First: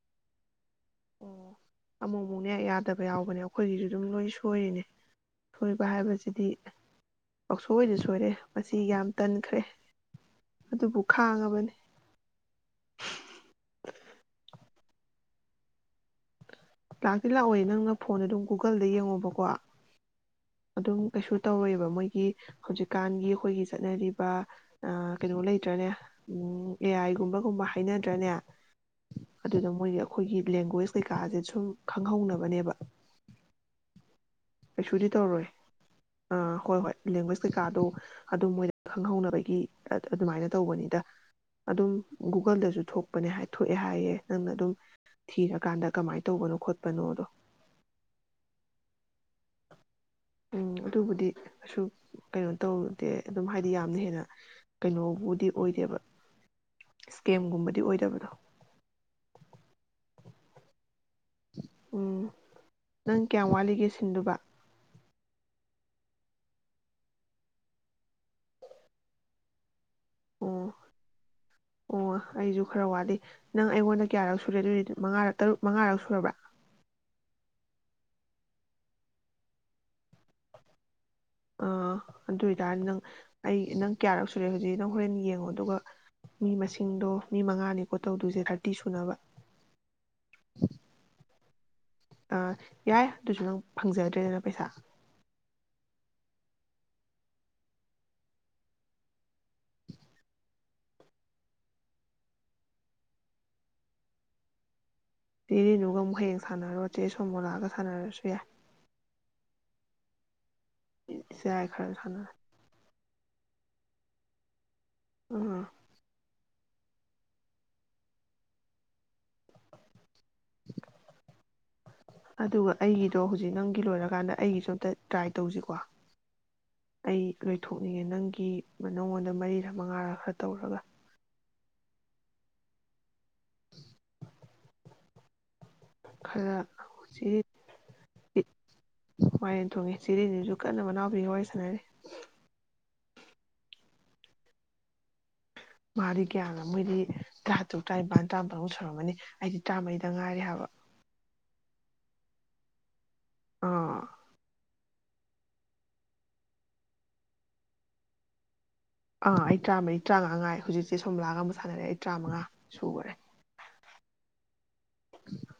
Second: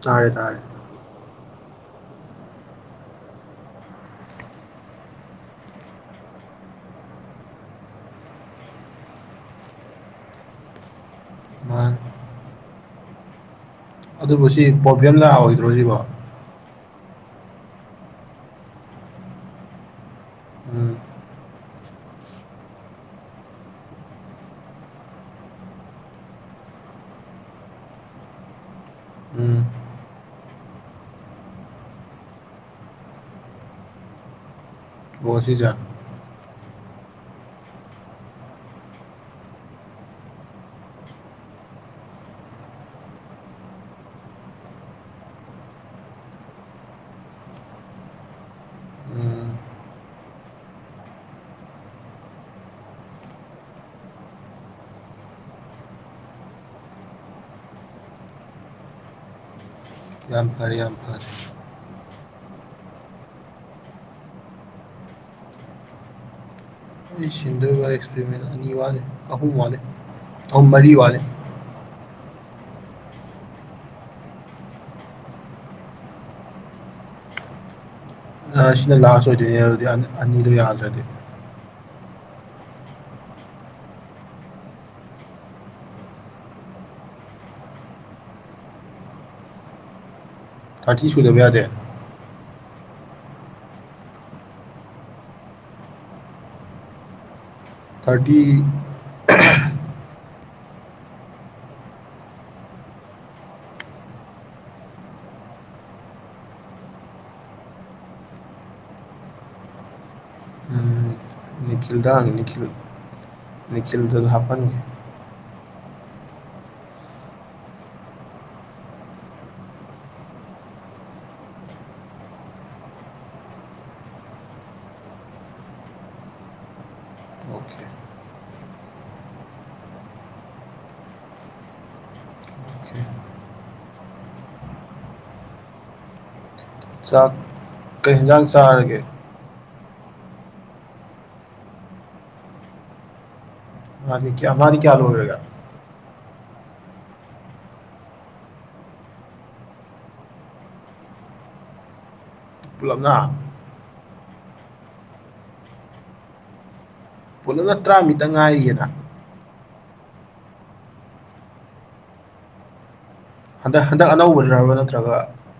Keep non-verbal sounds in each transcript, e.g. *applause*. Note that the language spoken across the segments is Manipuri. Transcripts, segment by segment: ꯇꯥꯔꯦ ꯇꯥꯔꯦ ꯑꯣ ꯑꯃꯨꯛ ꯑꯃꯨꯛꯅꯦ ꯌꯥꯗꯕ ꯌꯥꯎꯕꯅꯦ ꯑꯩꯈꯣꯏꯒꯤꯁꯨ ꯑꯗꯨꯝ ꯂꯣꯏ ꯁꯣꯏꯔꯤꯅꯦ ꯁꯣꯏꯕ ꯍꯥꯏꯕꯁꯤꯗꯤ ꯄꯁꯣꯏꯗ ꯁꯣꯏꯔꯦ ꯃꯁꯤ ꯌꯥꯝ ꯇꯟꯈ꯭ꯔꯦ ꯑꯗꯨꯕꯨ ꯈꯥꯡꯉꯕꯅꯤ ꯃꯥꯅꯤ ꯑꯗꯨꯕꯨ ꯁꯤ ꯄ꯭ꯔꯣꯕ꯭ꯂꯦꯝ ꯂꯥꯛꯑꯣꯑꯣꯏꯗ꯭ꯔꯣ ꯁꯤꯕꯣ ꯂꯥꯛꯇꯤ ꯂꯥꯛꯑꯣ ꯅꯪꯅ ꯐꯣꯟ ꯑꯗꯨꯝ ꯒꯨꯒꯜꯗ ꯌꯦꯡꯉꯣꯕꯀꯣ ꯎꯝ ꯑꯗꯨꯝ ꯀꯩꯁꯨ ꯇꯧꯔꯣꯏꯑꯕ ꯃꯣꯏꯒꯤ ꯍꯧꯖꯤꯛꯀꯥꯟꯒꯤ ꯑꯩꯈꯣꯏꯒꯤ ꯆꯠꯅꯔꯤꯕ ꯀꯩꯅꯣ ꯂꯩꯇ꯭ꯔꯅꯦ ꯑꯦ ꯑꯥꯏꯒꯨꯝꯕꯒꯨꯝꯕ ꯍꯥꯏꯅꯗ꯭ꯔꯅꯦ ꯎꯝ ꯑꯗꯨꯗ ꯃꯣꯏꯒꯤ ꯑꯩꯈꯣꯏꯒꯤ ꯂꯦꯡꯒ꯭ꯋꯦꯁ ꯀꯩꯀꯥꯁꯦ ꯁ ꯈꯪꯍꯧꯅꯕꯅꯦꯕ ꯀꯩꯁꯨꯗꯤ ꯑꯣ ꯇꯧꯔꯣꯏ ꯁꯤꯁꯦ ꯑꯥ ꯍꯣꯏ ꯍꯣꯏ ꯂꯦꯡꯒ꯭ꯋꯦꯖ ꯀꯩꯀꯥꯗꯣ ꯑꯗꯨꯝ ꯃꯣꯏꯗ ꯈꯪꯍꯧꯅꯕꯒꯤ ꯑꯗꯨꯃꯥꯏꯅ ꯇꯧꯕꯅꯤꯗ ꯑꯗꯨꯝ ꯒꯨꯒꯜꯗꯁꯨ ꯊꯣꯛꯄꯅꯦ ꯊꯣꯛꯑꯦ ꯍꯥꯏꯌꯦꯦ ꯅꯪꯅ ꯑꯗꯨꯝ ꯊꯤꯔꯀꯥꯟꯗ ꯀꯃꯥꯏꯅ ꯇꯧꯕꯅꯣ ꯈꯣꯠꯄꯅꯣꯗꯣ ꯎꯝ ꯎꯝ ꯑꯗꯨꯕꯨꯗꯤ ꯀꯁꯨ ꯀꯩꯅꯣ ꯇꯧꯗꯦ ꯑꯗꯨꯝ ꯍꯥꯏꯗꯤ ꯌꯥꯝꯅ ꯍꯦꯟꯅ ꯀꯩꯅꯣꯕꯨꯗꯤ ꯑꯣꯏꯗꯦꯕ ꯏꯁꯀꯦꯝꯒꯨꯝꯕꯗꯤ ꯑꯣꯏꯗꯕꯗꯣ ꯌꯥꯝ ꯐꯔ ꯌꯥꯝ ꯐꯔ ꯎꯝ ꯅꯪ ꯀꯌꯥꯝ ꯋꯥꯠꯂꯤꯒꯦ ꯁꯤꯟꯗꯨꯕ ꯑꯩ ꯁꯤꯟꯗ ꯑꯦꯛꯁꯄꯦꯔꯤꯃꯦꯟꯁ ꯑꯅꯤ ꯋꯥꯠꯂꯦ ꯑꯍꯨꯝ ꯋꯥꯠꯂꯦ ꯎ ꯑꯣ ꯃꯔꯤ ꯋꯥꯦ ꯑꯣ ꯑꯩꯁꯨ ꯈꯔ ꯋꯥꯠꯂꯤ ꯅꯪ ꯑꯩꯉꯣꯟꯗ ꯀꯌꯥꯔꯛ ꯁꯨꯔꯦ ꯑꯗꯨꯗꯤ ꯃꯉꯥꯔꯛ ꯇꯔꯨꯛ ꯃꯉꯥꯔꯛ ꯁꯨꯔꯕ꯭ꯔꯥ ꯁꯤꯅ ꯂꯥꯁ ꯑꯣꯏꯗꯣꯏꯅꯦ ꯑꯗꯨꯗꯤ ꯑꯅꯤꯗꯣ ꯌꯥꯗ꯭ꯔꯗꯤ ꯑꯗꯨꯏꯇꯥꯔꯗꯤ ꯅꯪ ꯑꯩ ꯅꯪ ꯀꯌꯥꯔꯛ ꯁꯨꯔꯦ ꯍꯧꯖꯤꯛ ꯅꯪ ꯍꯣꯔꯦꯟ ꯌꯦꯡꯉꯣ ꯑꯗꯨꯒ ꯃꯤ ꯃꯁꯤꯡꯗꯣ ꯃꯤ ꯃꯉꯥꯅꯤꯀꯣ ꯇꯧꯗꯣꯏꯁꯦ ꯊꯥꯔꯇꯤ ꯁꯨꯅꯕ ꯀꯥꯇ ꯁꯨꯂꯕ ꯌꯥꯗꯦ ꯑꯥ ꯌꯥꯏ ꯑꯗꯨꯁꯨ ꯅꯪ ꯐꯪꯖꯗ꯭ꯔꯦꯗꯅ ꯄꯩꯁꯥ ꯊꯥꯔꯇꯤ ꯁꯤꯤꯔꯤꯅꯨꯒ ꯑꯃꯨꯛ ꯍꯌꯦꯡ ꯁꯥꯟꯅꯔꯨꯔ ꯆꯦ ꯁꯣꯃꯣꯂꯥꯒ ꯁꯥꯟꯅꯔꯁꯨ ꯌꯥꯏ ꯎꯝ ꯅꯤꯡꯅꯤꯀꯤꯜꯗ ꯑꯅꯤ ꯅꯤꯡꯅꯤꯈꯜ ꯅꯤꯁꯤꯜꯗꯁꯨ ꯍꯥꯞꯄꯟꯒꯦ ꯎ ꯑꯗꯨꯒ ꯑꯩꯒꯤꯗꯣ ꯍꯧꯖꯤꯛ ꯅꯪꯒꯤ ꯂꯣꯏꯔꯀꯥꯟꯗ ꯑꯩꯒꯤꯁꯨ ꯑꯝꯇ ꯇ꯭ꯔꯥꯏ ꯇꯧꯁꯤꯀꯣ ꯑꯩ ꯑꯣꯀꯦ ꯂꯣꯏꯊꯣꯛꯅꯤꯡꯉꯦ ꯅꯪꯒꯤ ꯅꯪꯉꯣꯟꯗ ꯃꯔꯤꯔꯥ ꯃꯉꯥꯔꯥ ꯈꯔ ꯇꯧꯔꯒ ꯑꯣꯀꯦ ꯈꯔ ꯆꯥꯛ ꯆꯦ ꯀꯩ ꯌꯦꯟꯖꯥꯡ ꯆꯥꯔꯒꯦ ꯊꯣꯡꯉꯤ ꯆꯤꯔꯤꯁꯤꯁꯨ ꯀꯟꯅ ꯃꯅꯥꯎꯕꯤ ꯍ ꯁꯅꯔꯦ ꯃꯥ ꯃꯥꯅꯤ ꯀꯥꯗ ꯑꯣꯏꯔꯒ ꯃꯥꯗꯤ ꯒ꯭ꯌꯥꯟꯅ ꯃꯣꯏꯗꯤ ꯇꯔꯥ ꯇꯔꯨꯛ ꯇꯔꯥꯅꯤꯄꯜ ꯇꯔꯥꯄꯜꯃꯨꯛ ꯁꯧꯨꯔꯝꯃꯅꯤ ꯑꯩꯗꯤ ꯇꯔꯥꯃꯔꯤꯗ ꯉꯥꯏꯔꯦ ꯍꯥꯏꯕ ꯄꯨꯂꯞꯅ ꯑ ꯄꯨꯂꯞꯅ ꯇꯔꯥꯃꯤꯠꯇ ꯉꯥꯏꯔꯤꯌꯦꯗ ꯑꯥ ꯑꯩ ꯇꯔꯥꯃꯔꯤ ꯇꯔꯥꯃꯉꯥ ꯉꯉꯥꯏ ꯍꯧꯖꯤꯛꯁꯦ ꯁꯣꯝꯂꯥꯒ ꯑꯃ ꯁꯥꯟꯅꯔꯦ ꯑꯩ ꯇꯔꯥꯃꯉꯥ ꯁꯨꯈꯨꯔꯦ ꯍꯟꯗ ꯍꯟꯗꯛ ꯑꯅꯧꯕ ꯗ꯭ꯔꯕꯗ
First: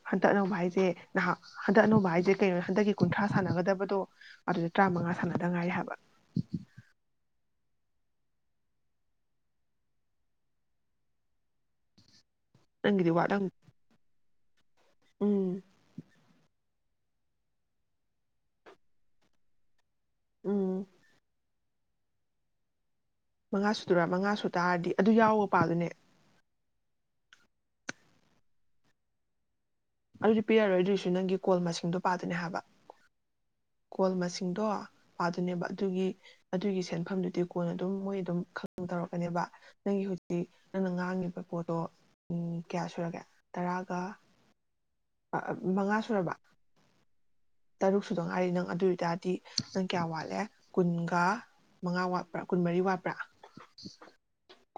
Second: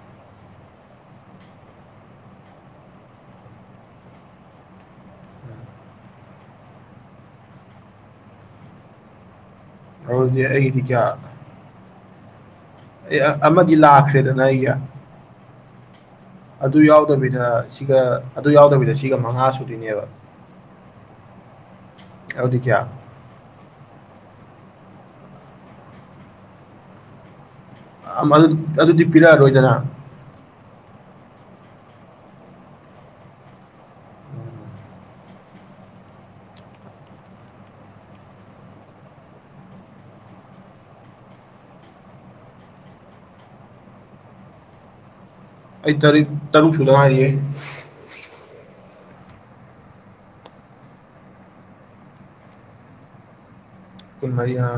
ꯍꯟꯇꯛ ꯑꯅꯧꯕ ꯍꯥꯏꯁꯦ ꯅꯍꯥꯛ ꯍꯟꯗꯛ ꯑꯅꯧꯕ ꯍꯥꯏꯁꯦ ꯀꯩꯅꯣ ꯍꯟꯗꯛꯀꯤ ꯀꯨꯟꯊ꯭ꯔꯥ ꯁꯥꯟꯅꯒꯗꯕꯗꯣ ꯑꯗꯨꯗ ꯇꯔꯥꯃꯉꯥ ꯁꯥꯟꯅꯗ ꯉꯥꯏ ꯍꯥꯏꯕ ꯑꯣꯖꯤ ꯑꯩꯗꯤ ꯀꯌꯥ ꯅꯪꯒꯤꯗꯤ ꯑꯦ ꯋꯥꯠꯂꯝ ꯑꯃꯒꯤ ꯂꯥꯛꯈ꯭ꯔꯦꯗ ꯏ ꯀ ꯎꯝ ꯑꯗꯨ ꯌꯥꯎꯗꯕꯤꯗ ꯁꯤꯒ ꯑꯗꯨ ꯌꯥꯎꯗꯕꯤꯗ ꯁꯤꯒ ꯃꯉꯥ ꯁꯨꯗꯣꯏꯅꯦꯕ ꯎꯝ ꯑꯗꯨꯗꯤ ꯀꯌꯥ ꯃꯉꯥ ꯁꯨꯗꯨꯔꯥ ꯃꯉꯥ ꯁꯨ ꯇꯥꯔꯗꯤ ꯑꯗꯨ ꯌꯥꯎꯕ ꯄꯥꯗꯨꯅꯦ ꯑꯗꯨꯗꯤ ꯄꯤꯔꯛꯑꯔꯣꯏꯗꯅ ꯑꯗꯨꯗꯤ ꯄꯤ ꯌꯥꯔꯣꯏꯗꯣꯏꯁꯨ ꯅꯪꯒꯤ ꯀꯣꯜ ꯃꯁꯤꯡꯗꯣ ꯄꯥꯗꯨꯅꯦ ꯍꯥꯏꯕ ꯀꯣꯜ ꯃꯁꯤꯡꯗꯣ ꯄꯥꯗꯣꯏꯅꯦꯕ ꯑꯗꯨꯒꯤ ꯑꯗꯨꯒꯤ ꯁꯦꯟꯐꯝꯗꯨꯗꯤ ꯀꯣꯟꯜ ꯑꯗꯨꯝ ꯃꯣꯏ ꯑꯗꯨꯝ ꯈꯪ ꯇꯧꯔꯛꯀꯅꯦꯕ ꯅꯪꯒꯤ ꯍꯧꯖꯤꯛ ꯅꯪꯅ ꯉꯥꯡꯉꯤꯕ ꯄꯣꯠꯇꯣ ꯀꯌꯥ ꯁꯨꯔꯒꯦ ꯇꯔꯥꯒ ꯑꯩ ꯃꯉꯥ ꯇꯔꯦꯠ ꯁꯨꯔꯕ ꯇꯔꯨꯛ ꯁꯨꯗ ꯉꯥꯏꯔꯤꯌꯦ ꯇꯔꯨꯛ ꯁꯗꯣ ꯉꯥꯏꯔꯤ ꯅꯪ ꯑꯗꯨ ꯑꯗꯨꯇꯥꯔꯗꯤ ꯅꯪ ꯀꯌꯥ ꯋꯥꯠꯂꯦ ꯀꯨꯟꯒ ꯃꯉꯥ ꯋꯥꯠꯄ꯭ꯔꯥ ꯀꯨꯟꯃꯔꯤ ꯋꯥꯠꯄ꯭ꯔꯥ ꯍꯃꯔꯤ ꯍꯥ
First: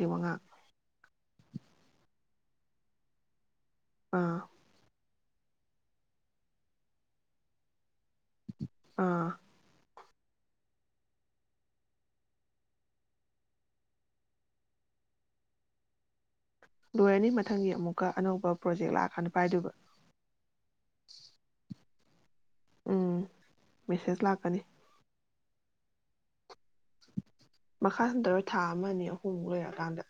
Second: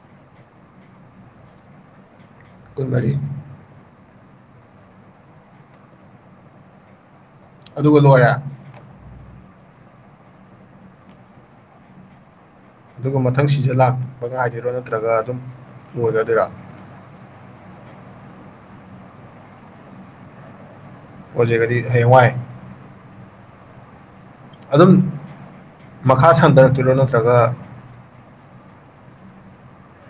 ꯉ ꯀꯣꯏꯃꯔꯤ ꯑꯥ ꯑꯗꯨꯒ ꯂꯣꯏꯔꯦ ꯑꯥ ꯑꯗꯨꯒ ꯃꯊꯪ ꯁꯤꯗ ꯂꯥꯛꯄ ꯉꯥꯏꯗꯣꯏꯔꯣ ꯅꯠꯇ꯭ꯔꯒ ꯑꯗꯨꯝ ꯂꯣꯏꯒꯗꯣꯏꯔꯥ ꯂꯣꯏꯔꯅꯤ ꯃꯊꯪꯒꯤ ꯑꯃꯨꯛꯀ ꯑꯅꯧꯕ ꯄ꯭ꯔꯣꯖꯦꯛ ꯂꯥꯛꯑꯀꯗ ꯄꯥꯏꯗꯨꯕ ꯍꯦꯋꯥꯏ ꯎꯝ ꯃꯦꯁꯦꯖ ꯂꯥꯛ ꯑꯗꯨꯝ ꯃꯈꯥ ꯁꯟꯊꯔꯛꯇꯣꯏꯔꯣ ꯅꯠꯇ꯭ꯔꯒ ꯃꯈꯥ ꯁꯝꯊꯔꯣꯏ ꯊꯥ ꯑꯃ ꯑꯅꯤ ꯑꯍꯨꯝꯃꯨꯛ ꯂꯩꯔꯛꯑꯀꯥꯟꯗ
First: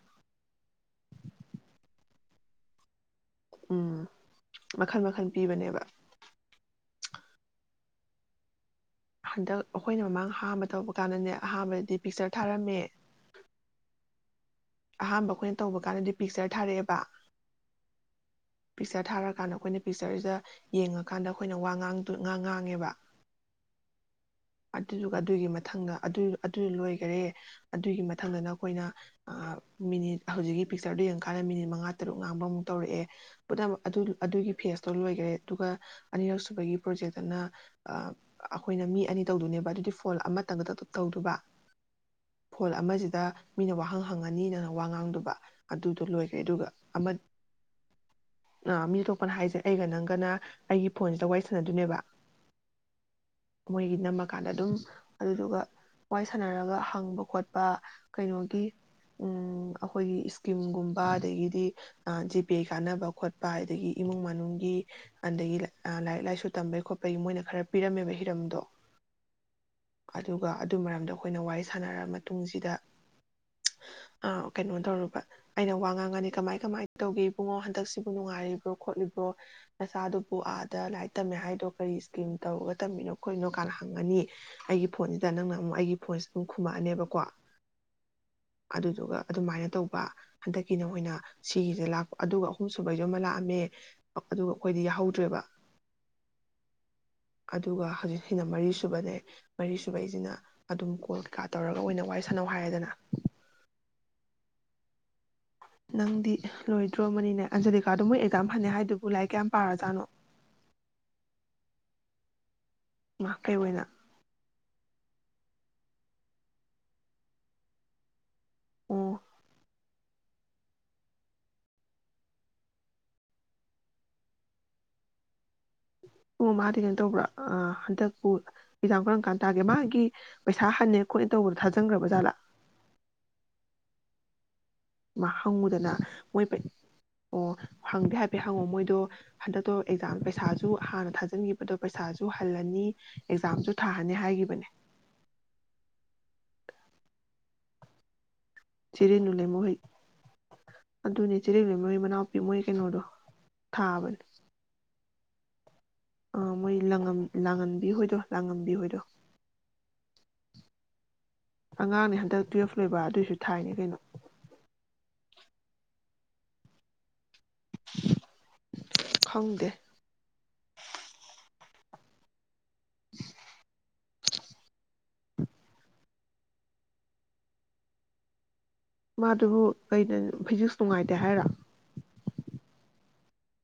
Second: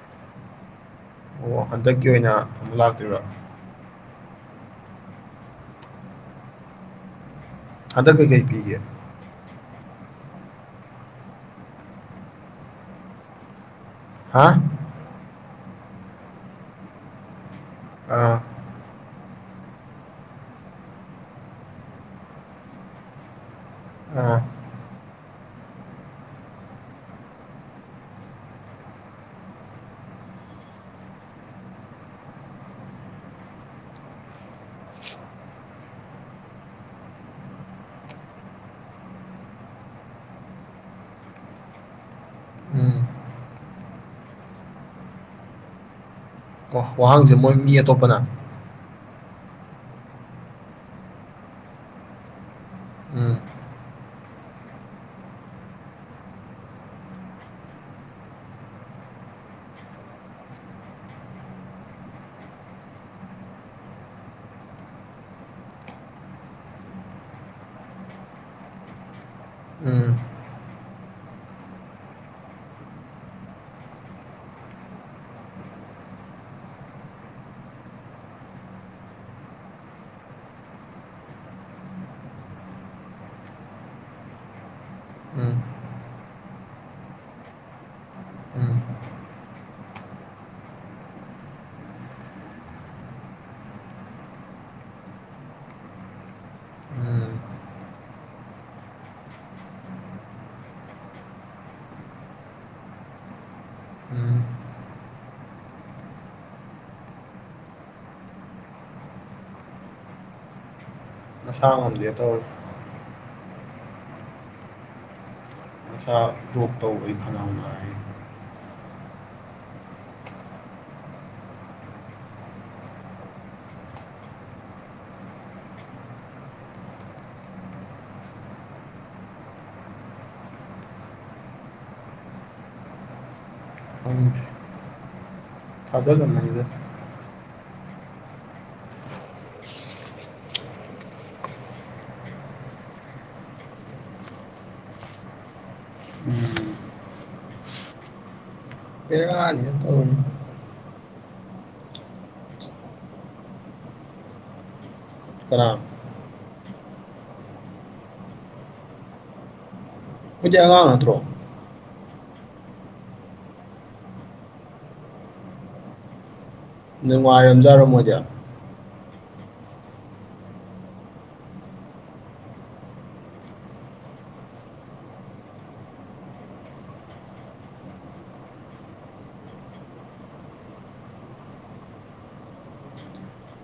ꯑꯣ ꯍꯟꯗꯛꯀꯤ ꯑꯣꯏꯅ ꯑꯗꯨꯝ ꯂꯥꯛꯇꯣꯏꯕ ꯎꯝ ꯃꯈꯜ ꯃꯈꯜ ꯄꯤꯕꯅꯦꯕ ꯑꯗ ꯀꯦ ꯀꯩꯄꯤꯦ ꯍꯟꯗꯛ ꯑꯩꯈꯣꯏꯅ ꯃꯃꯥꯡ ꯑꯍꯝꯕ ꯇꯧꯕ ꯀꯥꯟꯗꯅꯦ ꯑꯍꯥꯥꯟꯕꯗꯗꯤ ꯄꯤꯛꯆꯔ ꯊꯥꯔꯝꯃꯦ ꯍꯥ ꯑꯍꯥꯥꯟꯕ ꯑꯩꯈꯣꯏꯅ ꯇꯧꯕ ꯀꯥꯟꯗꯗꯤ ꯄꯤꯛꯆꯔ ꯊꯥꯔꯛꯑꯦꯕ ꯑꯥ ꯄꯤꯛꯆꯔ ꯊꯥꯔꯀꯥꯟꯗ ꯑꯩꯈꯣꯏꯅ ꯄꯤꯛꯆꯔꯁꯤꯗ ꯌꯦꯡꯉꯀꯥꯟꯗ ꯑꯩꯈꯣꯏꯅ ꯋꯥ ꯉꯥꯡ ꯉꯥꯡ ꯉꯥꯡꯉꯦꯕ ꯑꯥ ꯑꯗꯨꯗꯨꯒ ꯑꯗꯨꯒꯤ ꯃꯊꯪꯗ ꯑꯗꯨ ꯂꯣꯏꯈꯔꯦ ꯑꯗꯨꯒꯤ ꯃꯊꯪꯗꯅ ꯑꯩꯈꯣꯏꯅ ꯃꯤꯅꯤꯠ ꯍꯧꯖꯤꯛꯀꯤ ꯄꯤꯛꯆꯔꯗꯨꯣ ꯌꯦꯡꯀꯥꯟꯗ ꯃꯤꯅꯤꯠ ꯃꯉꯥ ꯇꯔꯨꯛ ꯉꯥꯡꯕꯃꯨꯛ ꯇꯧꯔꯛꯑꯦ ꯄꯨꯝꯅꯃꯛ ꯑꯗꯨ ꯑꯗꯨꯒꯤ ꯐꯦꯁꯇꯣ ꯂꯣꯏꯈꯔꯦ ꯑꯗꯨꯒ ꯑꯅꯤꯔꯛꯁꯨꯨꯕꯒꯤ ꯄ꯭ꯔꯣꯖꯦꯛꯇꯅ ꯑꯩꯈꯣꯏꯅ ꯃꯤ ꯑꯅꯤ ꯇꯧꯗꯣꯏꯅꯦꯕ ꯑꯗꯨꯗꯤ ꯐꯣꯟ ꯑꯃꯇꯪꯒ ꯇꯞ ꯇꯞ ꯇꯧꯗꯕ ꯐꯣꯟ ꯎꯝ ꯑꯃꯁꯤꯗ ꯃꯤꯅ ꯋꯥꯍꯪ ꯍ ꯐꯪꯉꯅꯤꯗꯅ ꯋꯥ ꯉꯥꯡꯗꯨꯕ ꯑꯗꯨꯗꯣ ꯂꯣꯏ ꯋꯥꯍꯥꯡꯁꯦ ꯃꯣꯏꯒꯤ ꯑꯇꯣꯞꯄꯅ ꯀꯅ ꯍꯥꯏꯁꯩ ꯑꯩꯒ ꯅꯪꯒꯅ ꯑꯩꯒꯤ ꯐꯣꯟꯁꯤꯗ ꯋꯥꯔꯤ ꯁꯥꯟꯅꯗꯣꯏꯅꯦꯕ ꯎꯝ ꯃꯣꯏꯒꯤ ꯅꯝꯃꯀꯥꯟꯗ ꯑꯗꯨꯝ ꯑꯗꯨꯗꯨꯒ ꯋꯥꯔꯤ ꯁꯥꯟꯅꯔꯒ ꯍꯪꯕ ꯈꯣꯠꯄ ꯀꯩꯅꯣꯒꯤ ꯑꯩꯈꯣꯏꯒꯤ ꯏꯁꯀꯤꯝꯒꯨꯝꯕ ꯑꯗꯒꯤꯗꯤ ꯖꯤꯄꯦ ꯀꯥꯟꯅꯕ ꯈꯣꯠꯄ ꯑꯗꯒꯤ ꯏꯃꯨꯡ ꯃꯅꯨꯡꯒꯤ ꯑꯗꯒꯤ ꯂꯥꯏꯔꯤꯛ ꯂꯥꯏꯁꯨ ꯇꯝꯕꯒꯤ ꯈꯣꯠꯄꯒꯤ ꯃꯣꯏꯅ ꯈꯔ ꯄꯤꯔꯝꯃꯦꯕ ꯍꯤꯔꯝꯗꯣ ꯎꯝ ꯑꯗꯨꯒ ꯑꯗꯨ ꯃꯔꯝꯗꯣ ꯑꯩꯈꯣꯏꯅ ꯋꯥꯔꯤ ꯁꯥꯟꯅꯔ ꯃꯇꯨꯡꯁꯤꯗ ꯀꯩꯅꯣ ꯇꯧꯔꯨꯕ ꯑꯩꯅ ꯋꯥ ꯉꯥꯡꯉꯅꯤ ꯀꯃꯥꯏ ꯀꯃꯥꯏꯅ ꯇꯧꯒꯦ ꯏꯕꯨꯡꯉꯣ ꯍꯟꯗꯛꯁꯤꯕꯨ ꯅꯨꯡꯉꯥꯏꯔꯤꯕ꯭ꯔꯣ ꯈꯣꯠꯂꯤꯕ꯭ꯔꯣ ꯅꯆꯥꯗꯨꯕꯨ ꯑꯥꯗ ꯂꯥꯏꯔꯤꯛ ꯇꯝꯃꯦ ꯍꯥꯏꯗꯣ ꯀꯔꯤ ꯏꯁꯀꯤꯝ ꯇꯧꯔꯒ ꯇꯝꯃꯤꯅꯣ ꯈꯣꯠꯂꯤꯅꯣ ꯀꯥꯏꯅ ꯍꯪꯉꯅꯤ ꯑꯩꯒꯤ ꯐꯣꯟꯁꯤꯗ ꯅꯪꯅ ꯎꯝ ꯑꯃꯨꯛ ꯑꯩꯒꯤ ꯐꯣꯟꯁꯤ ꯑꯗꯨꯝ ꯈꯨꯝꯃꯛꯑꯅꯦꯕꯀꯣ ꯎꯝ ꯑꯗꯨꯗꯨꯒ ꯑꯗꯨꯃꯥꯏꯅ ꯇꯧꯕ ꯍꯟꯗꯛꯀꯤꯅ ꯑꯣꯏꯅ ꯁꯤꯒꯤꯁꯦ ꯂꯥꯛꯄ ꯑꯗꯨꯒ ꯑꯍꯨꯝ ꯁꯕꯩꯁꯨ ꯑꯃ ꯂꯥꯛꯑꯝꯃꯦ ꯑꯗꯨꯒ ꯑꯩꯈꯣꯏꯗꯤ ꯌꯥꯍꯧꯗ꯭ꯔꯦꯕ ꯎꯝ ꯑꯗꯨꯒ ꯍꯧꯖꯤꯛ ꯁꯤꯅ ꯃꯔꯤ ꯁꯨꯕꯅꯦ ꯃꯔꯤ ꯁꯕꯩꯁꯤꯅ ꯑꯗꯨꯝ ꯀꯣꯜ ꯀꯩꯀꯥ ꯇꯧꯔꯒ ꯑꯣꯏꯅ ꯋꯥꯔꯤ ꯁꯥꯟꯅꯧ ꯍꯥꯏꯔꯦꯗꯅ ꯎꯝ ꯅꯪꯗꯤ ꯂꯣꯏꯗ꯭ꯔꯣ ꯑꯃꯅꯤꯅꯦ ꯑꯟꯖꯂꯤꯀꯥꯗꯣ ꯃꯣꯏ ꯑꯦꯛꯖꯥꯝ ꯐꯅ ꯍꯥꯏꯗꯨꯕꯨ ꯂꯥꯏꯔꯤꯛ ꯀꯌꯥꯝ ꯄꯥꯔꯖꯥꯠꯅꯣ ꯑꯁꯂꯥꯗꯤ ꯇ ꯉꯩ ꯑꯣꯏꯅ ꯃꯁꯥ ꯭ꯔꯣꯛ ꯇꯧꯕꯩ ꯈꯅꯥꯍꯧꯅ ꯑꯣ ꯄꯨꯡ ꯃꯥꯗꯤ ꯀꯩꯅꯣ ꯇꯧꯕ꯭ꯔꯥ ꯍꯟꯗꯛꯄꯨ ꯑꯦꯛꯖꯥꯝ ꯀꯔꯝ ꯀꯥꯟ ꯇꯥꯒꯦ ꯃꯥꯒꯤ ꯄꯩꯁꯥ ꯍꯟꯅꯦ ꯈꯣꯠꯅꯦ ꯇꯧꯕꯗꯣ ꯊꯥꯖꯤꯟꯈ꯭ꯔꯕ ꯖꯥꯠꯂꯥ ꯍ *inaudible* ꯃꯥ ꯐꯪꯉꯨꯗꯅ ꯃꯣꯏ ꯑꯣ ꯍꯪꯗꯦ ꯍꯥꯏꯐꯦꯠ ꯍꯪꯉꯣ ꯃꯣꯏꯗꯣ ꯍꯟꯗꯛꯇꯣ ꯑꯦꯛꯖꯥꯝ ꯄꯩꯁꯥꯁꯨ ꯍꯥꯟꯅ ꯊꯥꯖꯤꯟꯈꯤꯕꯗꯣ ꯄꯩꯁꯥꯁꯨ ꯍꯜꯂꯅꯤ ꯑꯦꯛꯖꯥꯝꯁꯨ ꯊꯥꯍꯅꯤ ꯍꯥꯏꯈꯤꯕꯅꯦ ꯎꯝ ꯇ ꯆꯦꯔꯦꯟꯅꯨ ꯇꯅꯤ ꯂꯩꯃꯍꯣꯏ ꯑꯗꯨꯅꯦ ꯆꯤꯂꯛꯂ ꯃꯣꯏ ꯃꯅꯥꯎꯄꯤ ꯃꯣꯏ ꯀꯩꯅꯣꯗꯣ ꯊꯥꯕꯅꯦ ꯀꯅꯥ ꯑꯥ ꯃꯣꯏꯥꯡ ꯂꯥꯡꯉꯝꯕꯤ ꯍꯣꯏꯗꯣ ꯂꯥꯡꯉꯝꯕꯤ ꯍꯣꯏꯗꯣ ꯍꯧ ꯑꯉꯥꯡ ꯅꯠꯇ꯭ꯔꯣ ꯑꯉꯥꯡꯅꯦ ꯍꯟꯗꯛ ꯇꯨꯌꯦꯜꯐ ꯂꯣꯏꯕ ꯑꯗꯨꯑꯣꯏꯁꯨ ꯊꯥꯏꯅꯦ ꯀꯩꯅꯣ ꯅꯪ ꯋꯥꯅꯨꯡꯥꯏꯔꯝꯖꯥꯔꯝꯃꯣꯗꯤꯌꯥ ꯈꯪꯗꯦ *inaudible* ꯃꯥꯗꯨꯕꯨ ꯀꯩꯅ ꯐꯤꯖꯤꯛꯁ ꯅꯨꯡꯉꯥꯏꯇꯦ ꯍꯥꯏꯔ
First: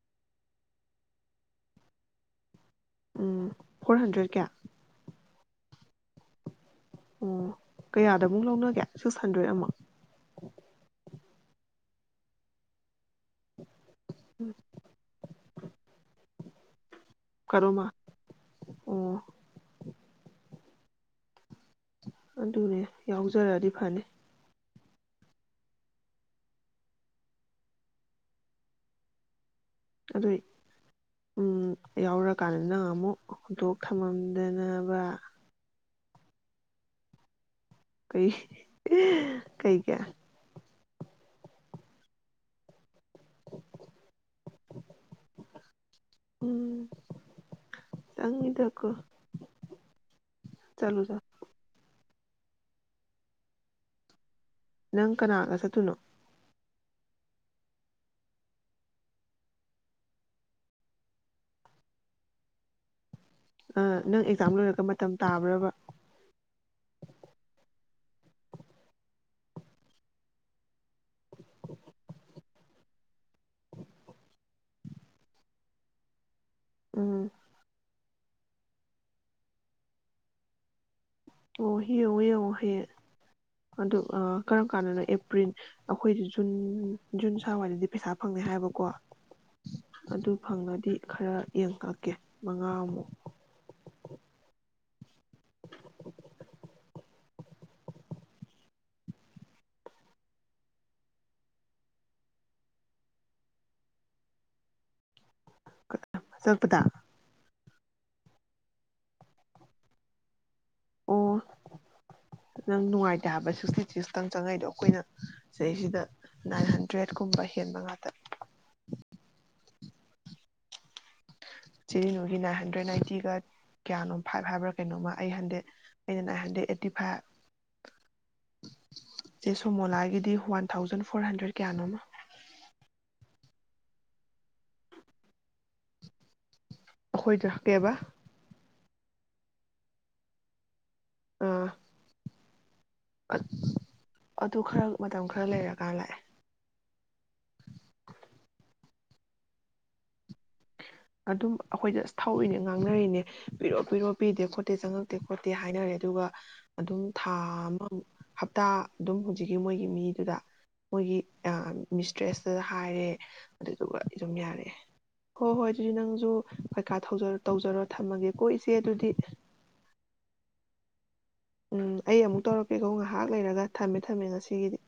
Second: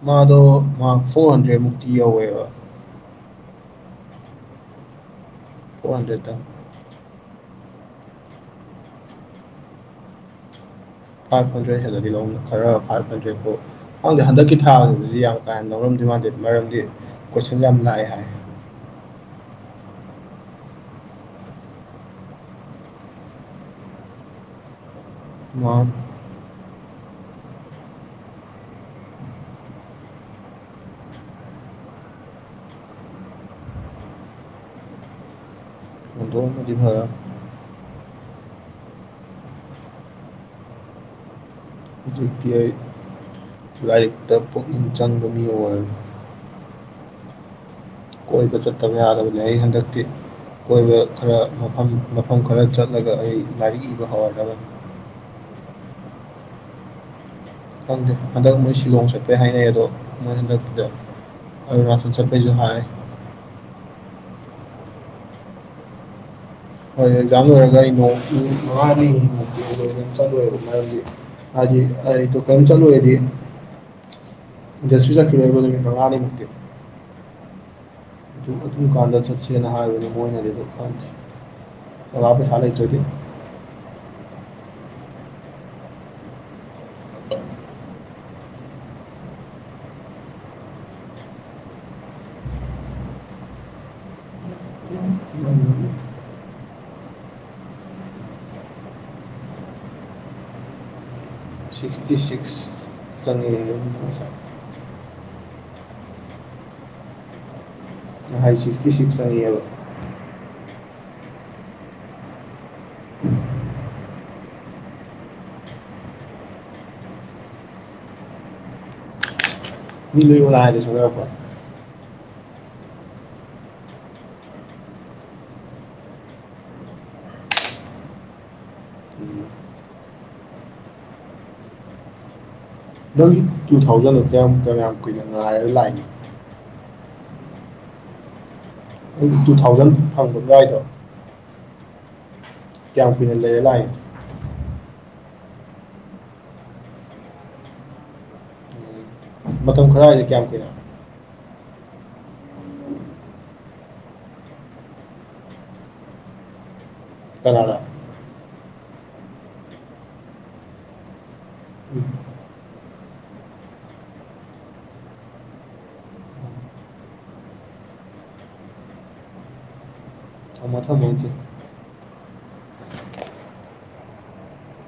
ꯃꯥꯗꯣ ꯃꯍꯥꯛ ꯐꯣꯔ ꯍꯟꯗ꯭ꯔꯦꯗ ꯃꯨꯛꯇꯤ ꯌꯧꯋꯦꯕ ꯎꯝ ꯐꯣꯔ ꯍꯟꯗ꯭ꯔꯦꯠ ꯀꯌꯥ ꯋꯥꯗꯗ ꯑꯣ ꯀꯌꯥꯗ ꯑꯃꯨꯛ ꯂꯧꯅꯒꯦ ꯁꯤꯛꯁ ꯍꯟꯗ꯭ꯔꯦꯠ ꯑꯃ ꯐꯥꯏꯚ ꯍꯟꯗ꯭ꯔꯦꯠ ꯍꯦꯜꯂꯗꯤ ꯂꯧꯅ ꯈꯔ ꯐꯥꯏꯚ ꯍꯟꯗ꯭ꯔꯦꯠꯄꯥꯎ ꯍꯪꯗꯦ ꯍꯟꯗꯛꯀꯤ ꯊꯥꯗꯤ ꯌꯥꯝ ꯀꯥꯏꯅ ꯅ ꯂꯧꯔꯝꯗꯣꯏ ꯃꯥꯟꯗꯦ ꯃꯔꯝꯗꯤ ꯎ ꯀꯣꯏꯁꯟ ꯌꯥꯝ ꯀꯩꯅꯣꯃ ꯂꯥꯛꯑꯦ ꯍꯥꯏ *inaudible* ꯑꯗꯨꯅꯦ ꯌꯥꯎꯖꯔꯛꯑꯗꯤ ꯐꯅꯤ ꯋꯥ ꯑꯗꯨ ꯌꯥꯎꯔꯀꯥꯟꯗ ꯅꯪ ꯑꯃꯨꯛ ꯍꯨꯇꯣꯛ ꯊꯝꯃꯝꯗꯅꯕ ꯑꯣ ꯃꯦ ꯀꯩ ꯀꯩ ꯀꯌꯥ ꯖꯤꯛꯇ ꯑꯩ ꯂꯔꯤꯛꯇ ꯄ ꯆꯥꯟꯗꯅꯤ ꯋꯥ ꯎꯝ ꯀꯣꯏꯕ ꯆꯪꯉꯤꯗꯀꯣ ꯆꯠꯇꯕ ꯌꯥꯗꯕꯅꯤ ꯑꯩ ꯍꯟꯗꯛꯇꯤ ꯀꯣꯏꯕ ꯆꯠꯂꯨ ꯆꯠꯂꯨ ꯈꯔ ꯃꯐꯝ ꯃꯐꯝ ꯈꯔ ꯆꯠꯂꯒ ꯑꯩ ꯂꯥꯏꯔꯤꯛ ꯏꯕ ꯍꯧꯋꯥꯠꯕꯅꯤ ꯅꯪ ꯀꯅꯥꯒ ꯆꯠꯇꯨꯅꯣ ꯈꯪꯗꯦ ꯍꯟꯗꯛ ꯃꯣꯏ ꯁꯤꯂꯣꯡ ꯆꯠꯄꯩ ꯍꯥꯏꯅꯩ ꯑꯗꯣ ꯃꯣꯏ ꯍꯟꯗꯛꯇꯗ ꯑꯔꯨꯅꯥꯆꯜ ꯆꯠꯄꯩꯁꯨ ꯍꯥꯏ ꯅꯪ ꯑꯦꯛꯖꯥꯝ ꯂꯣꯏꯔꯒ ꯃꯇꯝ ꯇꯥꯕ꯭ꯔꯕ ꯛꯖꯥ ꯂꯣꯏꯔꯒꯔꯤꯅꯣ ꯃꯉꯥꯅꯤ ꯆꯠꯂꯕ ꯃꯔꯝꯗꯤ ꯑꯩꯗꯣ ꯀꯔꯤꯝ ꯆꯠꯂꯨꯦꯗꯤ ꯖ ꯆꯠꯈꯤꯕ ꯃꯉꯥꯅꯤꯃꯨꯛꯇꯤ ꯎꯝ ꯑꯗꯨ ꯑꯗꯨ ꯀꯥꯟꯗ ꯆꯠꯁꯦꯅ ꯍꯥꯏꯕꯅꯦ ꯃꯣꯏꯅꯗꯤꯀꯥꯟꯁꯤ ꯑꯣꯍ ꯑꯣꯍ ꯑꯣꯍ ꯑꯗꯨ ꯀꯔꯝ ꯀꯥꯟꯗꯅ ꯑꯦꯄ꯭ꯔꯤꯜ ꯑꯩꯈꯣꯏꯗꯤ ꯖꯨꯟ ꯖꯨꯟ ꯁꯋꯥꯋꯥꯏꯗꯗꯤ ꯄꯩꯁꯥ ꯐꯪꯉꯦ ꯍꯥꯏꯕꯀꯣ ꯑꯗꯨ ꯐꯪꯉꯗꯤ ꯈꯔ ꯌꯦꯡꯈꯠꯂꯀꯦ ꯃꯉꯥꯃꯨꯛ ꯁꯤꯛꯁꯇꯤ ꯁꯤꯛꯁ ꯆꯔꯤꯁ ꯁꯜꯄꯗ ꯉꯥꯏ ꯁꯤꯛꯁꯇꯤ ꯁꯤꯛꯁ ꯑꯅꯤꯦꯕ ꯑꯣ ꯅꯪ ꯅꯨꯡꯉꯥꯏꯇꯦ ꯍꯥꯏꯕ ꯁꯤꯛꯁꯇꯤ ꯁꯤꯛꯁꯇꯪ ꯆꯪꯉꯛꯏꯗꯣ ꯑꯩꯈꯣꯏꯅ ꯁꯤꯁꯤꯗ ꯅꯥꯏꯟ ꯍꯟꯗ꯭ꯔꯦꯠꯀꯨꯝꯕ ꯍꯦꯟꯕ ꯉꯇ ꯃꯤ ꯍꯥꯏ ꯁꯣ ꯁꯤꯔꯤꯅꯣꯒꯤ ꯅꯥꯏꯟ ꯍꯟꯗ꯭ꯔꯦꯠ ꯅꯥꯏꯟꯇꯤꯒ ꯀꯌꯥꯅꯣ ꯐꯥꯏꯚ ꯍꯥꯏꯕ꯭ꯔꯥ ꯀꯩꯅꯣꯃ ꯑꯩꯠ ꯍꯟꯗ꯭ꯔꯦꯗ ꯑꯩꯅ ꯅꯥꯏꯟ ꯍꯟꯗ꯭ꯔꯦꯗ ꯑꯩꯠꯇꯤ ꯐꯥꯏꯚ ꯑꯗꯩ ꯁꯣꯃꯣꯂꯥꯒꯤꯗꯤ ꯋꯥꯟ ꯊꯥꯎꯖꯟ ꯐꯣꯔ ꯍꯟꯗ꯭ꯔꯦꯗ ꯀꯌꯥꯅꯣꯃ ꯗꯪ ꯇꯨ ꯊꯥꯎꯖꯟꯗ ꯀꯌꯥꯝꯨ ꯀꯌꯥꯝ ꯀꯨꯏꯅ ꯉꯉꯥꯏꯔ ꯂꯥꯛꯏꯅꯤ ꯑꯩꯈꯣꯏꯗ ꯀꯦꯕ ꯑꯩ ꯇꯨ ꯊꯥꯎꯖꯟ ꯐꯪꯕ ꯅ ꯍꯥꯏꯗꯣ ꯑ ꯀꯌꯥꯄꯅ ꯂꯩ ꯂꯥꯏꯟ ꯑꯗꯨ ꯈꯔ ꯃꯇꯝ ꯈꯔ ꯂꯩꯔꯀꯥꯟ ꯂꯥꯛꯑꯦ ꯃꯇꯝ ꯈꯔ ꯍꯥꯏꯗꯤ ꯀꯌꯥꯝꯃꯨ ꯀꯏꯗ ꯑꯗꯨꯝ ꯑꯩꯈꯣꯏꯗ ꯑꯁ ꯊꯧꯔꯤꯅꯦ ꯉꯥꯡꯅꯔꯤꯅꯦ ꯄꯤꯔꯣ ꯄꯤꯔꯣ ꯄꯤꯗꯦ ꯈꯣꯠꯇꯦ ꯆꯪꯉꯛꯇꯦ ꯈꯣꯠꯇꯦ ꯍꯥꯏꯅꯔꯦ ꯑꯗꯨꯒ ꯑꯗꯨꯝ ꯊꯥ ꯀꯅꯥꯗ ꯑꯃꯃꯨꯛ ꯍꯞꯇꯥ ꯑꯗꯨꯝ ꯍꯧꯖꯤꯛꯀꯤ ꯃꯣꯏꯒꯤ ꯃꯤꯗꯨꯗ ꯃꯣꯏꯒꯤ ꯃꯤꯁꯇ꯭ꯔꯦꯁꯇ ꯍꯥꯏꯔꯦ ꯑꯗꯨꯗꯨꯒ ꯑꯗꯨꯝ ꯌꯥꯔꯛꯑꯦ ꯍꯣꯏ ꯍꯣꯏ ꯑꯗꯨꯗꯤ ꯅꯪꯁꯨ ꯄꯩꯀꯥ ꯇꯧꯖꯔꯣ ꯊꯝꯃꯒꯦ ꯀꯣ ꯏꯆꯦ ꯑꯗꯨꯗꯤ ꯊꯝꯃꯣ ꯊꯝꯃꯣ ꯏꯆꯦ ꯎꯝ ꯑꯩ ꯑꯃꯨꯛ ꯇꯧꯔꯛꯀꯦꯀꯣ ꯉꯥꯏꯍꯥꯛ ꯂꯩꯔꯒ ꯊꯝꯃꯦ ꯊꯝꯃꯦ ꯉꯁꯤꯒꯤꯗꯤ